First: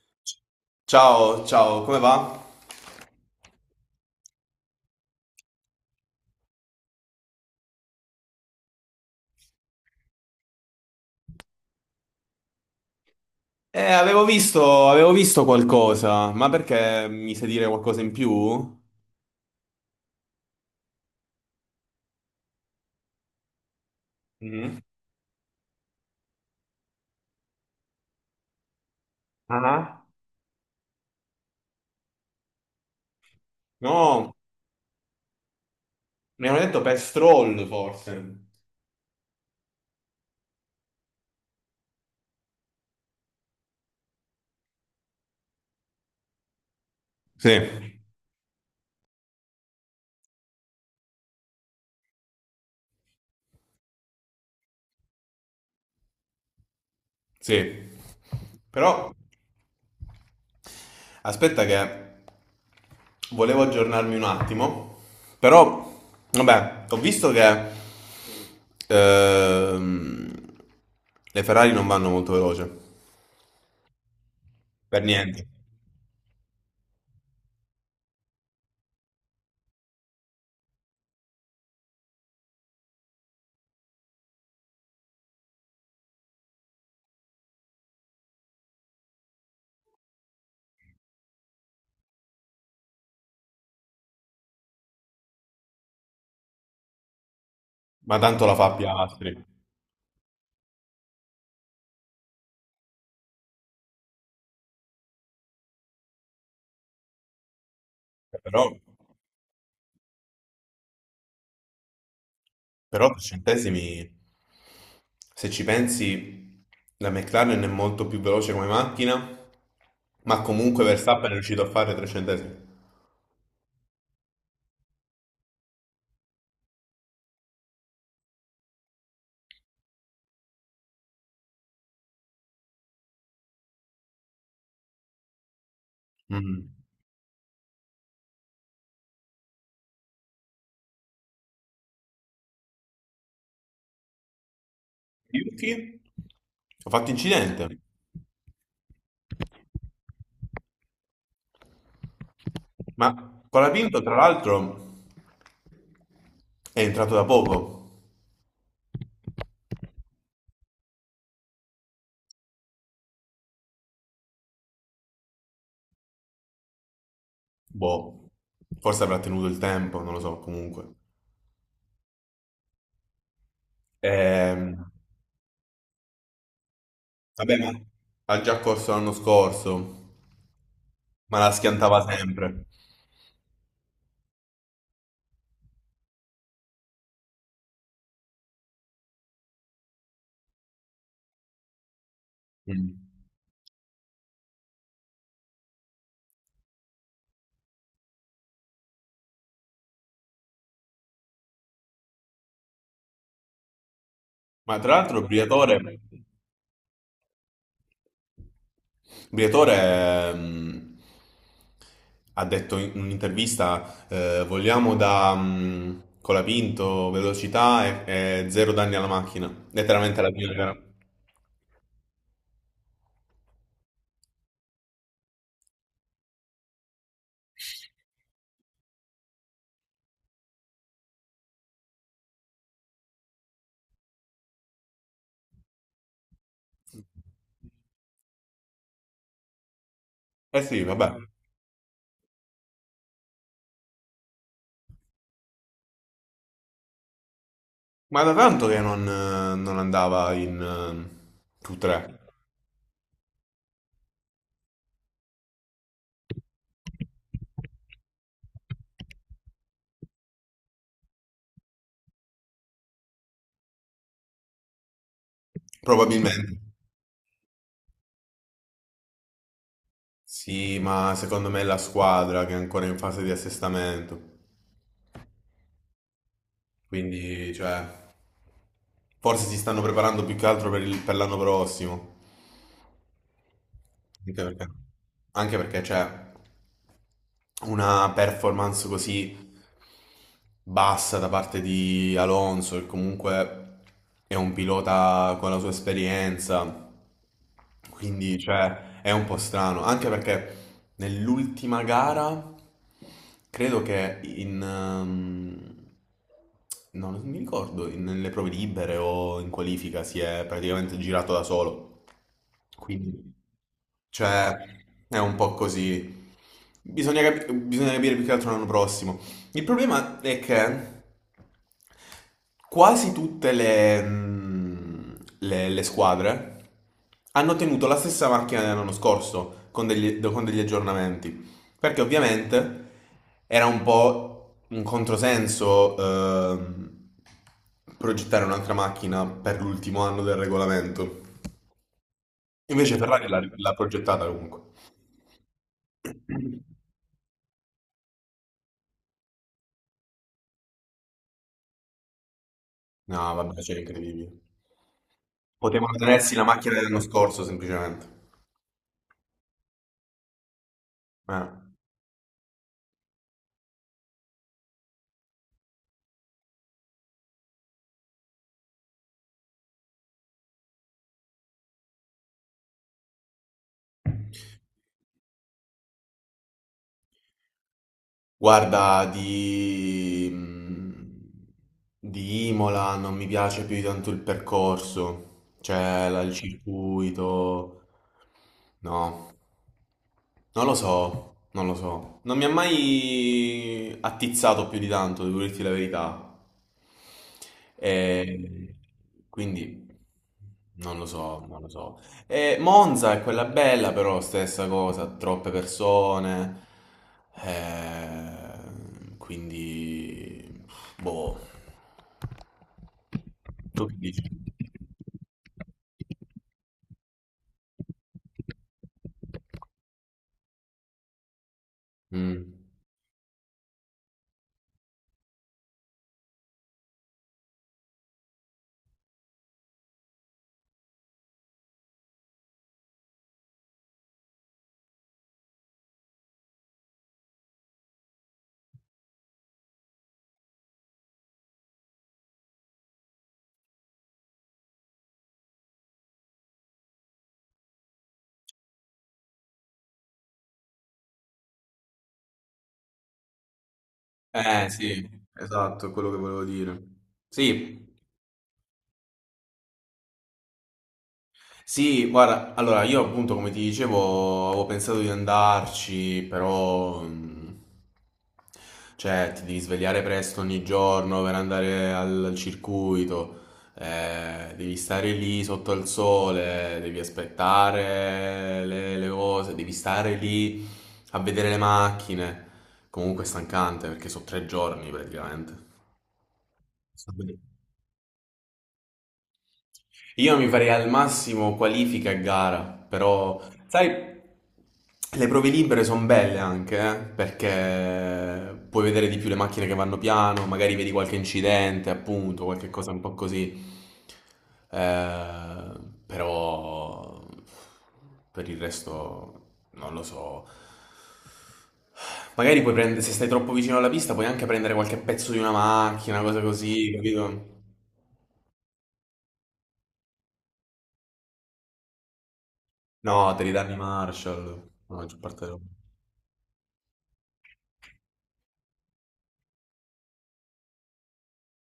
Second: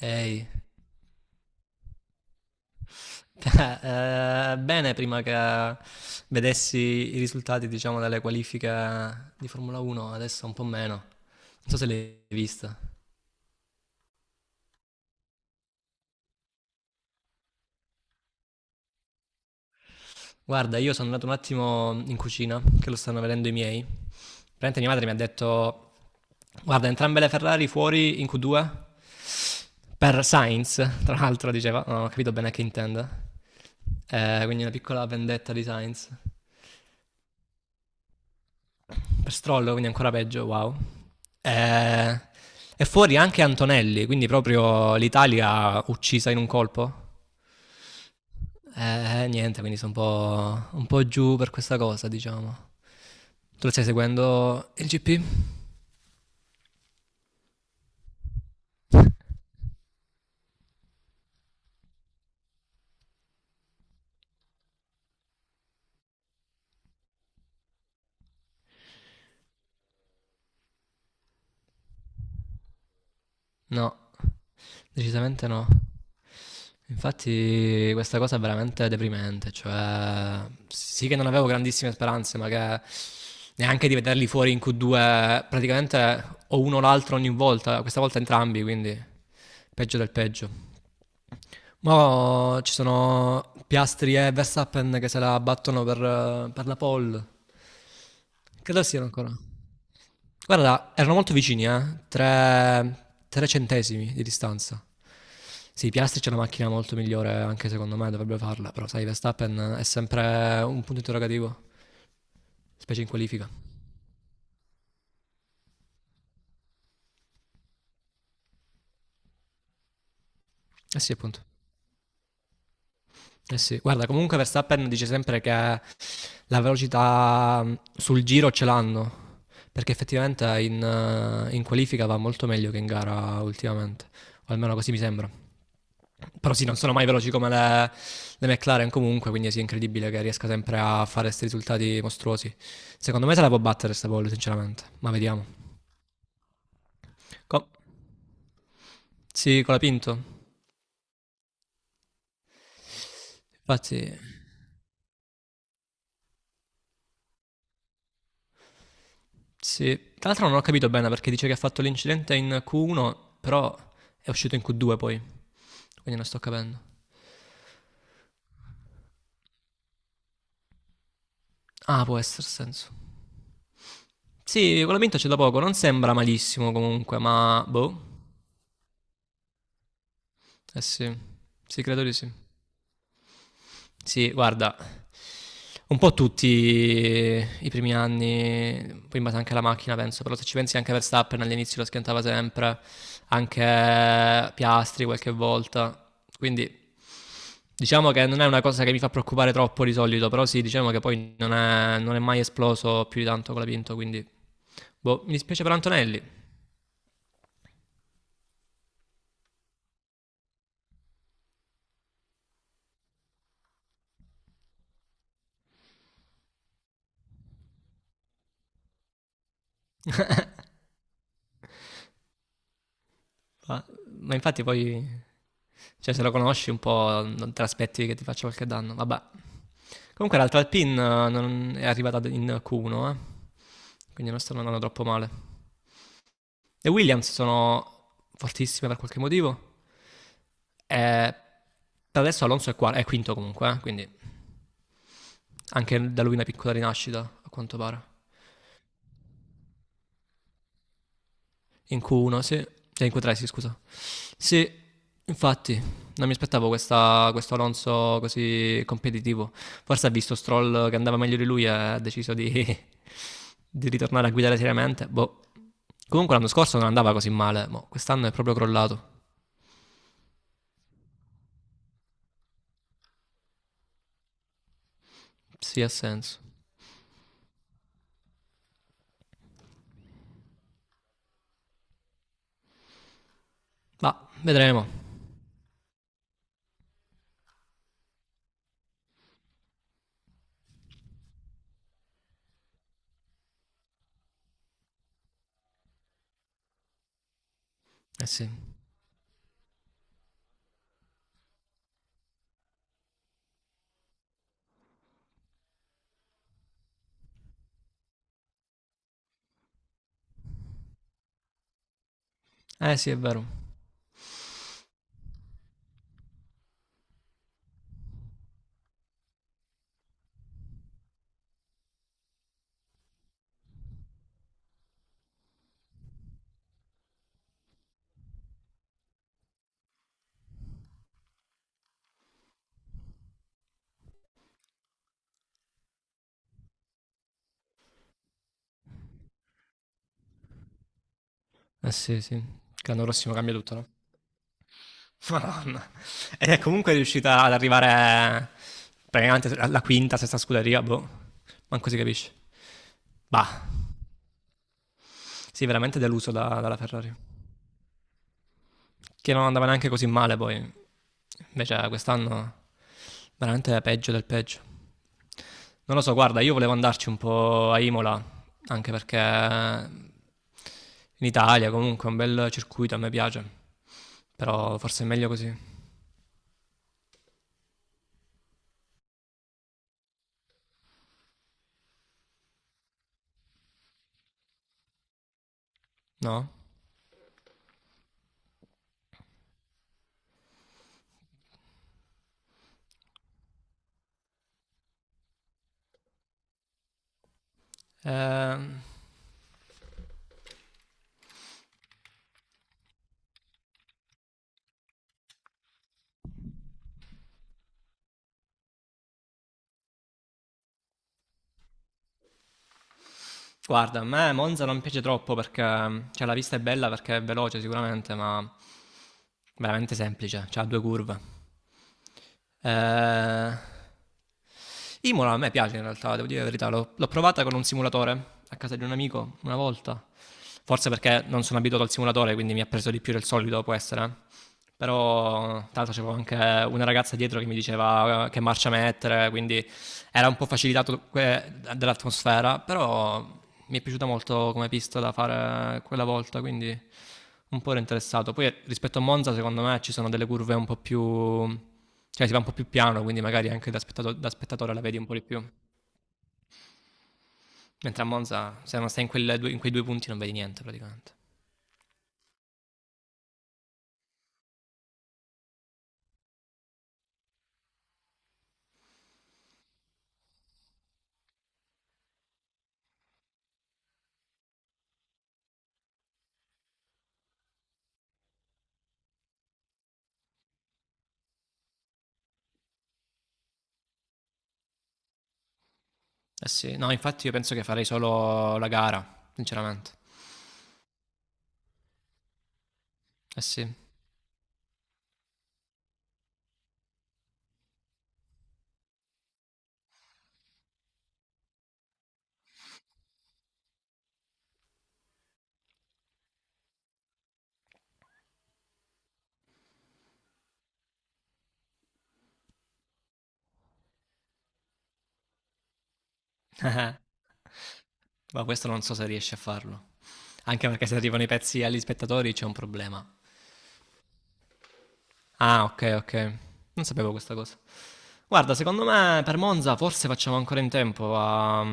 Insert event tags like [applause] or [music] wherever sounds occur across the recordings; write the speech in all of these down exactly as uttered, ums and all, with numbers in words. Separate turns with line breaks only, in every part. Ehi,
Ciao, ciao, come va?
[laughs] eh, bene, prima che vedessi i risultati, diciamo, delle qualifiche di Formula uno, adesso un po' meno. Non so se l'hai vista.
Eh, avevo visto, avevo visto qualcosa, ma perché mi sai dire qualcosa in più?
Guarda, io sono andato un attimo in cucina, che lo stanno vedendo i miei. Praticamente
Mm.
mia madre mi ha detto, guarda, entrambe le Ferrari fuori in Q due
Ah.
per Sainz, tra l'altro diceva, non ho capito bene a che intenda.
No,
Eh, quindi una piccola vendetta di Sainz.
mi hanno detto Pestrol forse.
Per Stroll, quindi ancora peggio, wow. Eh, è fuori anche Antonelli, quindi proprio l'Italia uccisa in un colpo.
Sì,
Eh, niente, quindi sono un po', un po' giù per questa cosa, diciamo. Tu lo stai seguendo il gi pi?
sì. Però aspetta che volevo aggiornarmi un attimo, però vabbè, ho visto che ehm, le Ferrari non vanno molto veloce,
No,
per niente,
decisamente no. Infatti questa cosa è veramente deprimente, cioè sì che non avevo grandissime speranze, ma che neanche di vederli fuori in Q due, praticamente o uno o l'altro ogni volta, questa volta entrambi, quindi peggio del peggio. Ma ci sono Piastri e Verstappen che se la battono per, per la pole,
ma tanto la fa
credo siano ancora.
Piastri,
Guarda, erano molto vicini, eh? Tre, tre centesimi di distanza. Sì, Piastri c'è una macchina molto migliore, anche secondo me dovrebbe
però...
farla, però sai, Verstappen è sempre un punto interrogativo, specie
Però
in
tre
qualifica.
centesimi, se ci pensi, la McLaren è molto più veloce come macchina, ma comunque
Eh sì,
Verstappen è
appunto.
riuscito a fare tre centesimi.
Eh sì, guarda, comunque Verstappen dice sempre che la velocità mh, sul giro ce l'hanno, perché effettivamente in, eh, in qualifica va molto meglio che in gara ultimamente, o almeno così mi sembra. Però sì,
Mm.
non sono mai veloci come le, le McLaren comunque, quindi sì, è incredibile che riesca sempre a fare questi risultati mostruosi. Secondo me se la può battere sta Paul, sinceramente, ma vediamo.
Yuki ha fatto
Co-
incidente,
sì, con la Pinto.
ma
Infatti.
Colapinto tra l'altro è entrato da poco,
Sì, tra l'altro non ho capito bene perché dice che ha fatto l'incidente in Q uno, però è uscito in Q due poi, quindi non sto capendo.
boh, forse avrà tenuto il tempo, non lo so, comunque.
Ah, può essere senso. Sì,
Ehm,
con la vinta c'è da poco, non sembra malissimo comunque,
Vabbè,
ma
ma
boh.
ha già corso l'anno scorso,
Eh sì,
ma la
sì, credo
schiantava
di sì.
sempre.
Sì, guarda, un po' tutti i primi anni, poi in base anche alla macchina penso, però se ci pensi anche Verstappen all'inizio lo schiantava sempre,
Mm.
anche Piastri qualche volta, quindi diciamo che non è una cosa che mi fa preoccupare troppo di solito, però sì, diciamo che poi non è, non è mai esploso più di tanto con la Pinto, quindi.
Ma tra l'altro
Boh, mi dispiace per
Briatore...
Antonelli,
Il direttore ehm, ha detto in un'intervista, eh, vogliamo da mm, colapinto, velocità e, e zero danni alla macchina. Letteralmente alla fine era-
ma, ma infatti poi, cioè se lo conosci un po' non te l'aspetti che ti faccia qualche danno, vabbè. Comunque l'altra Alpine eh, non è arrivata in Q uno, eh, quindi non stanno andando troppo male. Le Williams sono fortissime per qualche motivo,
Eh sì, vabbè.
e per adesso Alonso è, qua- è quinto comunque, eh, quindi anche da lui una piccola rinascita a quanto pare.
Ma da tanto che non, eh, non andava in eh,
In
Q tre,
Q uno, sì, cioè in Q tre, sì, scusa. Sì, infatti, non mi aspettavo questa- questo Alonso così competitivo. Forse ha visto Stroll che andava meglio di lui e ha deciso di, [laughs] di ritornare a guidare seriamente. Boh. Comunque l'anno
probabilmente.
scorso non andava così male, mo quest'anno è proprio crollato.
Sì, ma secondo me è la squadra che è ancora in fase di assestamento.
Sì, ha senso.
Quindi, cioè, forse si stanno preparando più che altro per il- per l'anno prossimo.
Ma
Anche perché,
vedremo.
anche perché, cioè, una performance così bassa da parte di Alonso, che comunque è un pilota con la sua esperienza,
Eh
quindi,
sì.
cioè, è un po' strano, anche perché nell'ultima gara credo che in... ehm, no, non mi ricordo, in- nelle prove libere o in qualifica si è praticamente girato da solo.
Eh sì, è
Quindi,
vero.
cioè, è un po' così. Bisogna, capi- bisogna capire più che altro l'anno prossimo. Il problema è che quasi tutte le, mm, le- le squadre hanno tenuto la stessa macchina dell'anno scorso con degli, con degli aggiornamenti, perché ovviamente era un po' un controsenso ehm, progettare un'altra macchina per l'ultimo anno del regolamento.
Eh sì, sì. Che
Invece
l'anno
Ferrari
prossimo
l'ha
cambia
l'ha
tutto, no?
progettata comunque.
Madonna. Ed è
[clears throat]
comunque riuscita ad arrivare praticamente alla quinta, sesta scuderia, boh, manco si capisce.
No, vabbè,
Bah,
c'è incredibile.
sì,
Potevano
veramente deluso
tenersi la
da-
macchina
dalla
dell'anno
Ferrari,
scorso semplicemente.
che non andava neanche così male poi,
Eh.
invece quest'anno veramente peggio del peggio. Non lo so, guarda, io volevo andarci un po' a Imola, anche perché in Italia comunque è un bel circuito, a me piace, però forse è meglio così,
Guarda, di, mh, di Imola non mi piace più di tanto il percorso, cioè la- il
no?
circuito, no, non lo so, non lo so, non mi ha mai attizzato più di tanto, devo dirti la verità, e
Ehm,
quindi non lo so, non lo so. E Monza è quella bella, però stessa cosa, troppe persone, eh, quindi, boh, tu che
guarda, a
dici?
me Monza non piace troppo perché cioè, la pista è bella perché è veloce sicuramente, ma veramente semplice, cioè, ha due curve.
Mm.
Eh, Imola a me piace in realtà, devo dire la verità, l'ho, l'ho provata con un simulatore a casa di un amico una volta, forse perché non sono abituato al simulatore, quindi mi ha preso di più del solito, può essere, eh. Però tra l'altro c'avevo anche una ragazza dietro che mi diceva eh, che marcia mettere, quindi era un po' facilitato que- dall'atmosfera, però mi è piaciuta molto come pista da fare quella volta, quindi un po' ero interessato. Poi rispetto a Monza, secondo me ci sono delle curve un po' più, cioè si va un po' più piano, quindi magari anche da, spettato- da
Eh
spettatore la vedi un
sì,
po' di più.
esatto, è quello che volevo dire. Sì.
Mentre a Monza, se non stai in, quelle due- in quei due punti, non vedi niente praticamente.
Sì, guarda, allora io appunto come ti dicevo avevo pensato di andarci, però mh, cioè ti devi svegliare presto ogni giorno per andare al, al circuito, eh, devi stare lì sotto al sole, devi aspettare le, le cose, devi stare lì a vedere le macchine. Comunque è stancante perché sono tre giorni praticamente.
Eh sì, no, infatti io penso che farei solo la gara, sinceramente.
Io mi farei al massimo qualifica e gara, però
Eh sì.
sai, le prove libere sono belle anche, eh, perché puoi vedere di più le macchine che vanno piano, magari vedi qualche incidente, appunto, qualche cosa un po' così. Eh, però per il resto non lo so. Magari puoi prendere, se stai troppo vicino alla pista, puoi anche prendere qualche pezzo di una macchina, cosa così,
[laughs]
capito?
Ma questo non so se riesci a farlo. Anche perché se arrivano i pezzi agli spettatori c'è un problema.
No, devi darmi Marshall. La maggior parte delle
Ah,
volte.
ok, ok. Non sapevo questa cosa. Guarda, secondo me per Monza forse facciamo ancora in tempo a,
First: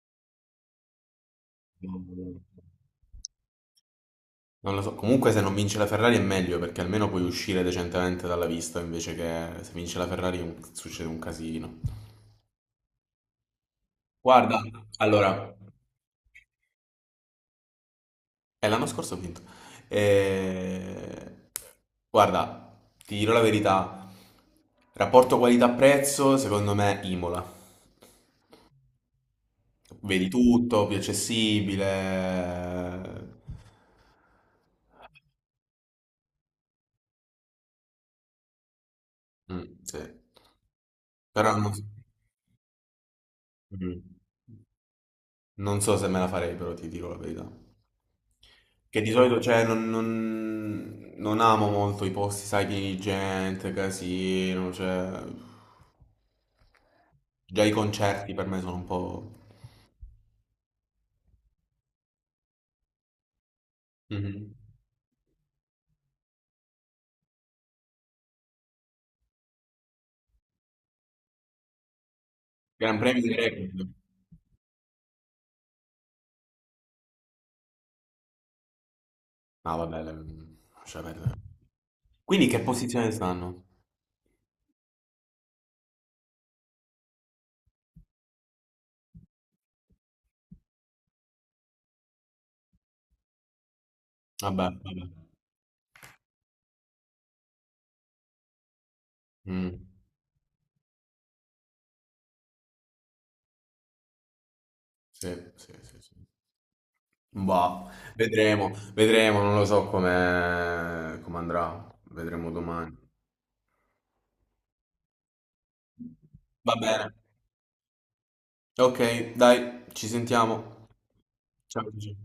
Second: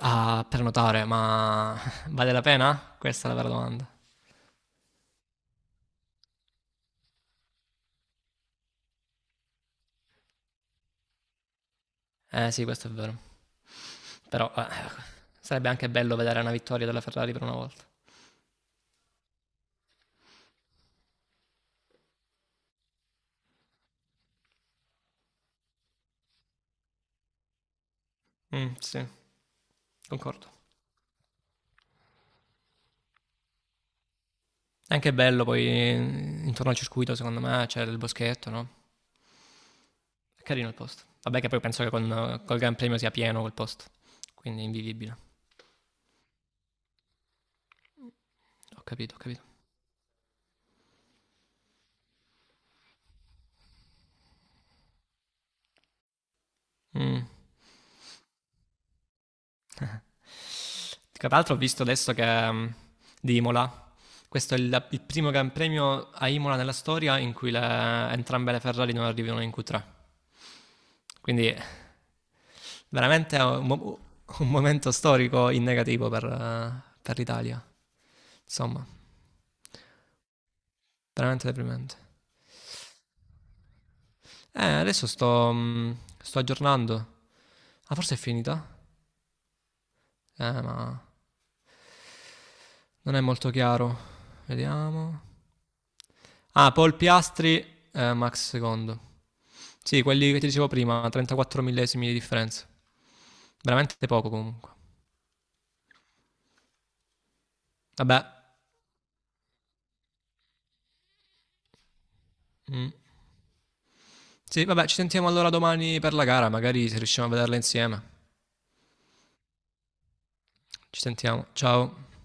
a prenotare, ma [laughs] vale
Non
la pena? Questa è la vera domanda.
non lo so. Comunque, se non vince la Ferrari è meglio perché almeno puoi uscire decentemente dalla vista invece che se vince la Ferrari un- succede un casino.
Eh sì, questo è vero. Però
Guarda,
eh,
allora,
sarebbe anche bello vedere una vittoria della Ferrari per una volta.
è l'anno scorso ho vinto. Eh, Guarda, ti dirò la verità. Rapporto qualità-prezzo, secondo me, Imola.
Mm, sì,
Vedi
concordo.
tutto, più accessibile.
È anche bello poi intorno al circuito, secondo me, c'è il boschetto, no?
Mm, sì.
È carino il posto. Vabbè che
Però
poi
non... so.
penso che con, col Gran Premio sia pieno quel posto,
Mm.
quindi è invivibile.
Non so se me la farei, però ti dico la verità.
Ho
Che di
capito, ho
solito,
capito.
cioè, non, non- non amo molto i posti, sai, pieni di gente, casino, cioè...
Mm.
Già i concerti per me sono un po'...
Tra l'altro ho visto adesso che mm, di Imola,
Mhm.
questo è il, il primo Gran Premio a Imola nella storia in cui le- entrambe le Ferrari non arrivano in Q tre. Quindi
Gran Premio di
veramente è un,
record.
mo- un momento storico in negativo per, eh, per l'Italia. Insomma,
No, vabbè, le- lascia perdere.
veramente deprimente.
Quindi che posizione stanno?
Eh, adesso sto, mm, sto aggiornando. Ah, forse è finita? Eh, ma non è molto chiaro.
Vabbè, vabbè.
Vediamo. Ah, Paul Piastri, eh, Max secondo.
Mm,
Sì, quelli che ti dicevo prima, trentaquattro millesimi di differenza. Veramente poco comunque.
sì, sì, sì, sì. Boh,
Vabbè.
vedremo, vedremo, non lo so come come andrà. Vedremo
Mm.
domani.
Sì, vabbè, ci sentiamo allora domani per la gara,
Va
magari se
bene.
riusciamo a vederla insieme.
Ok, dai, ci sentiamo.
Ci sentiamo.
Ciao.
Ciao.
Gigi.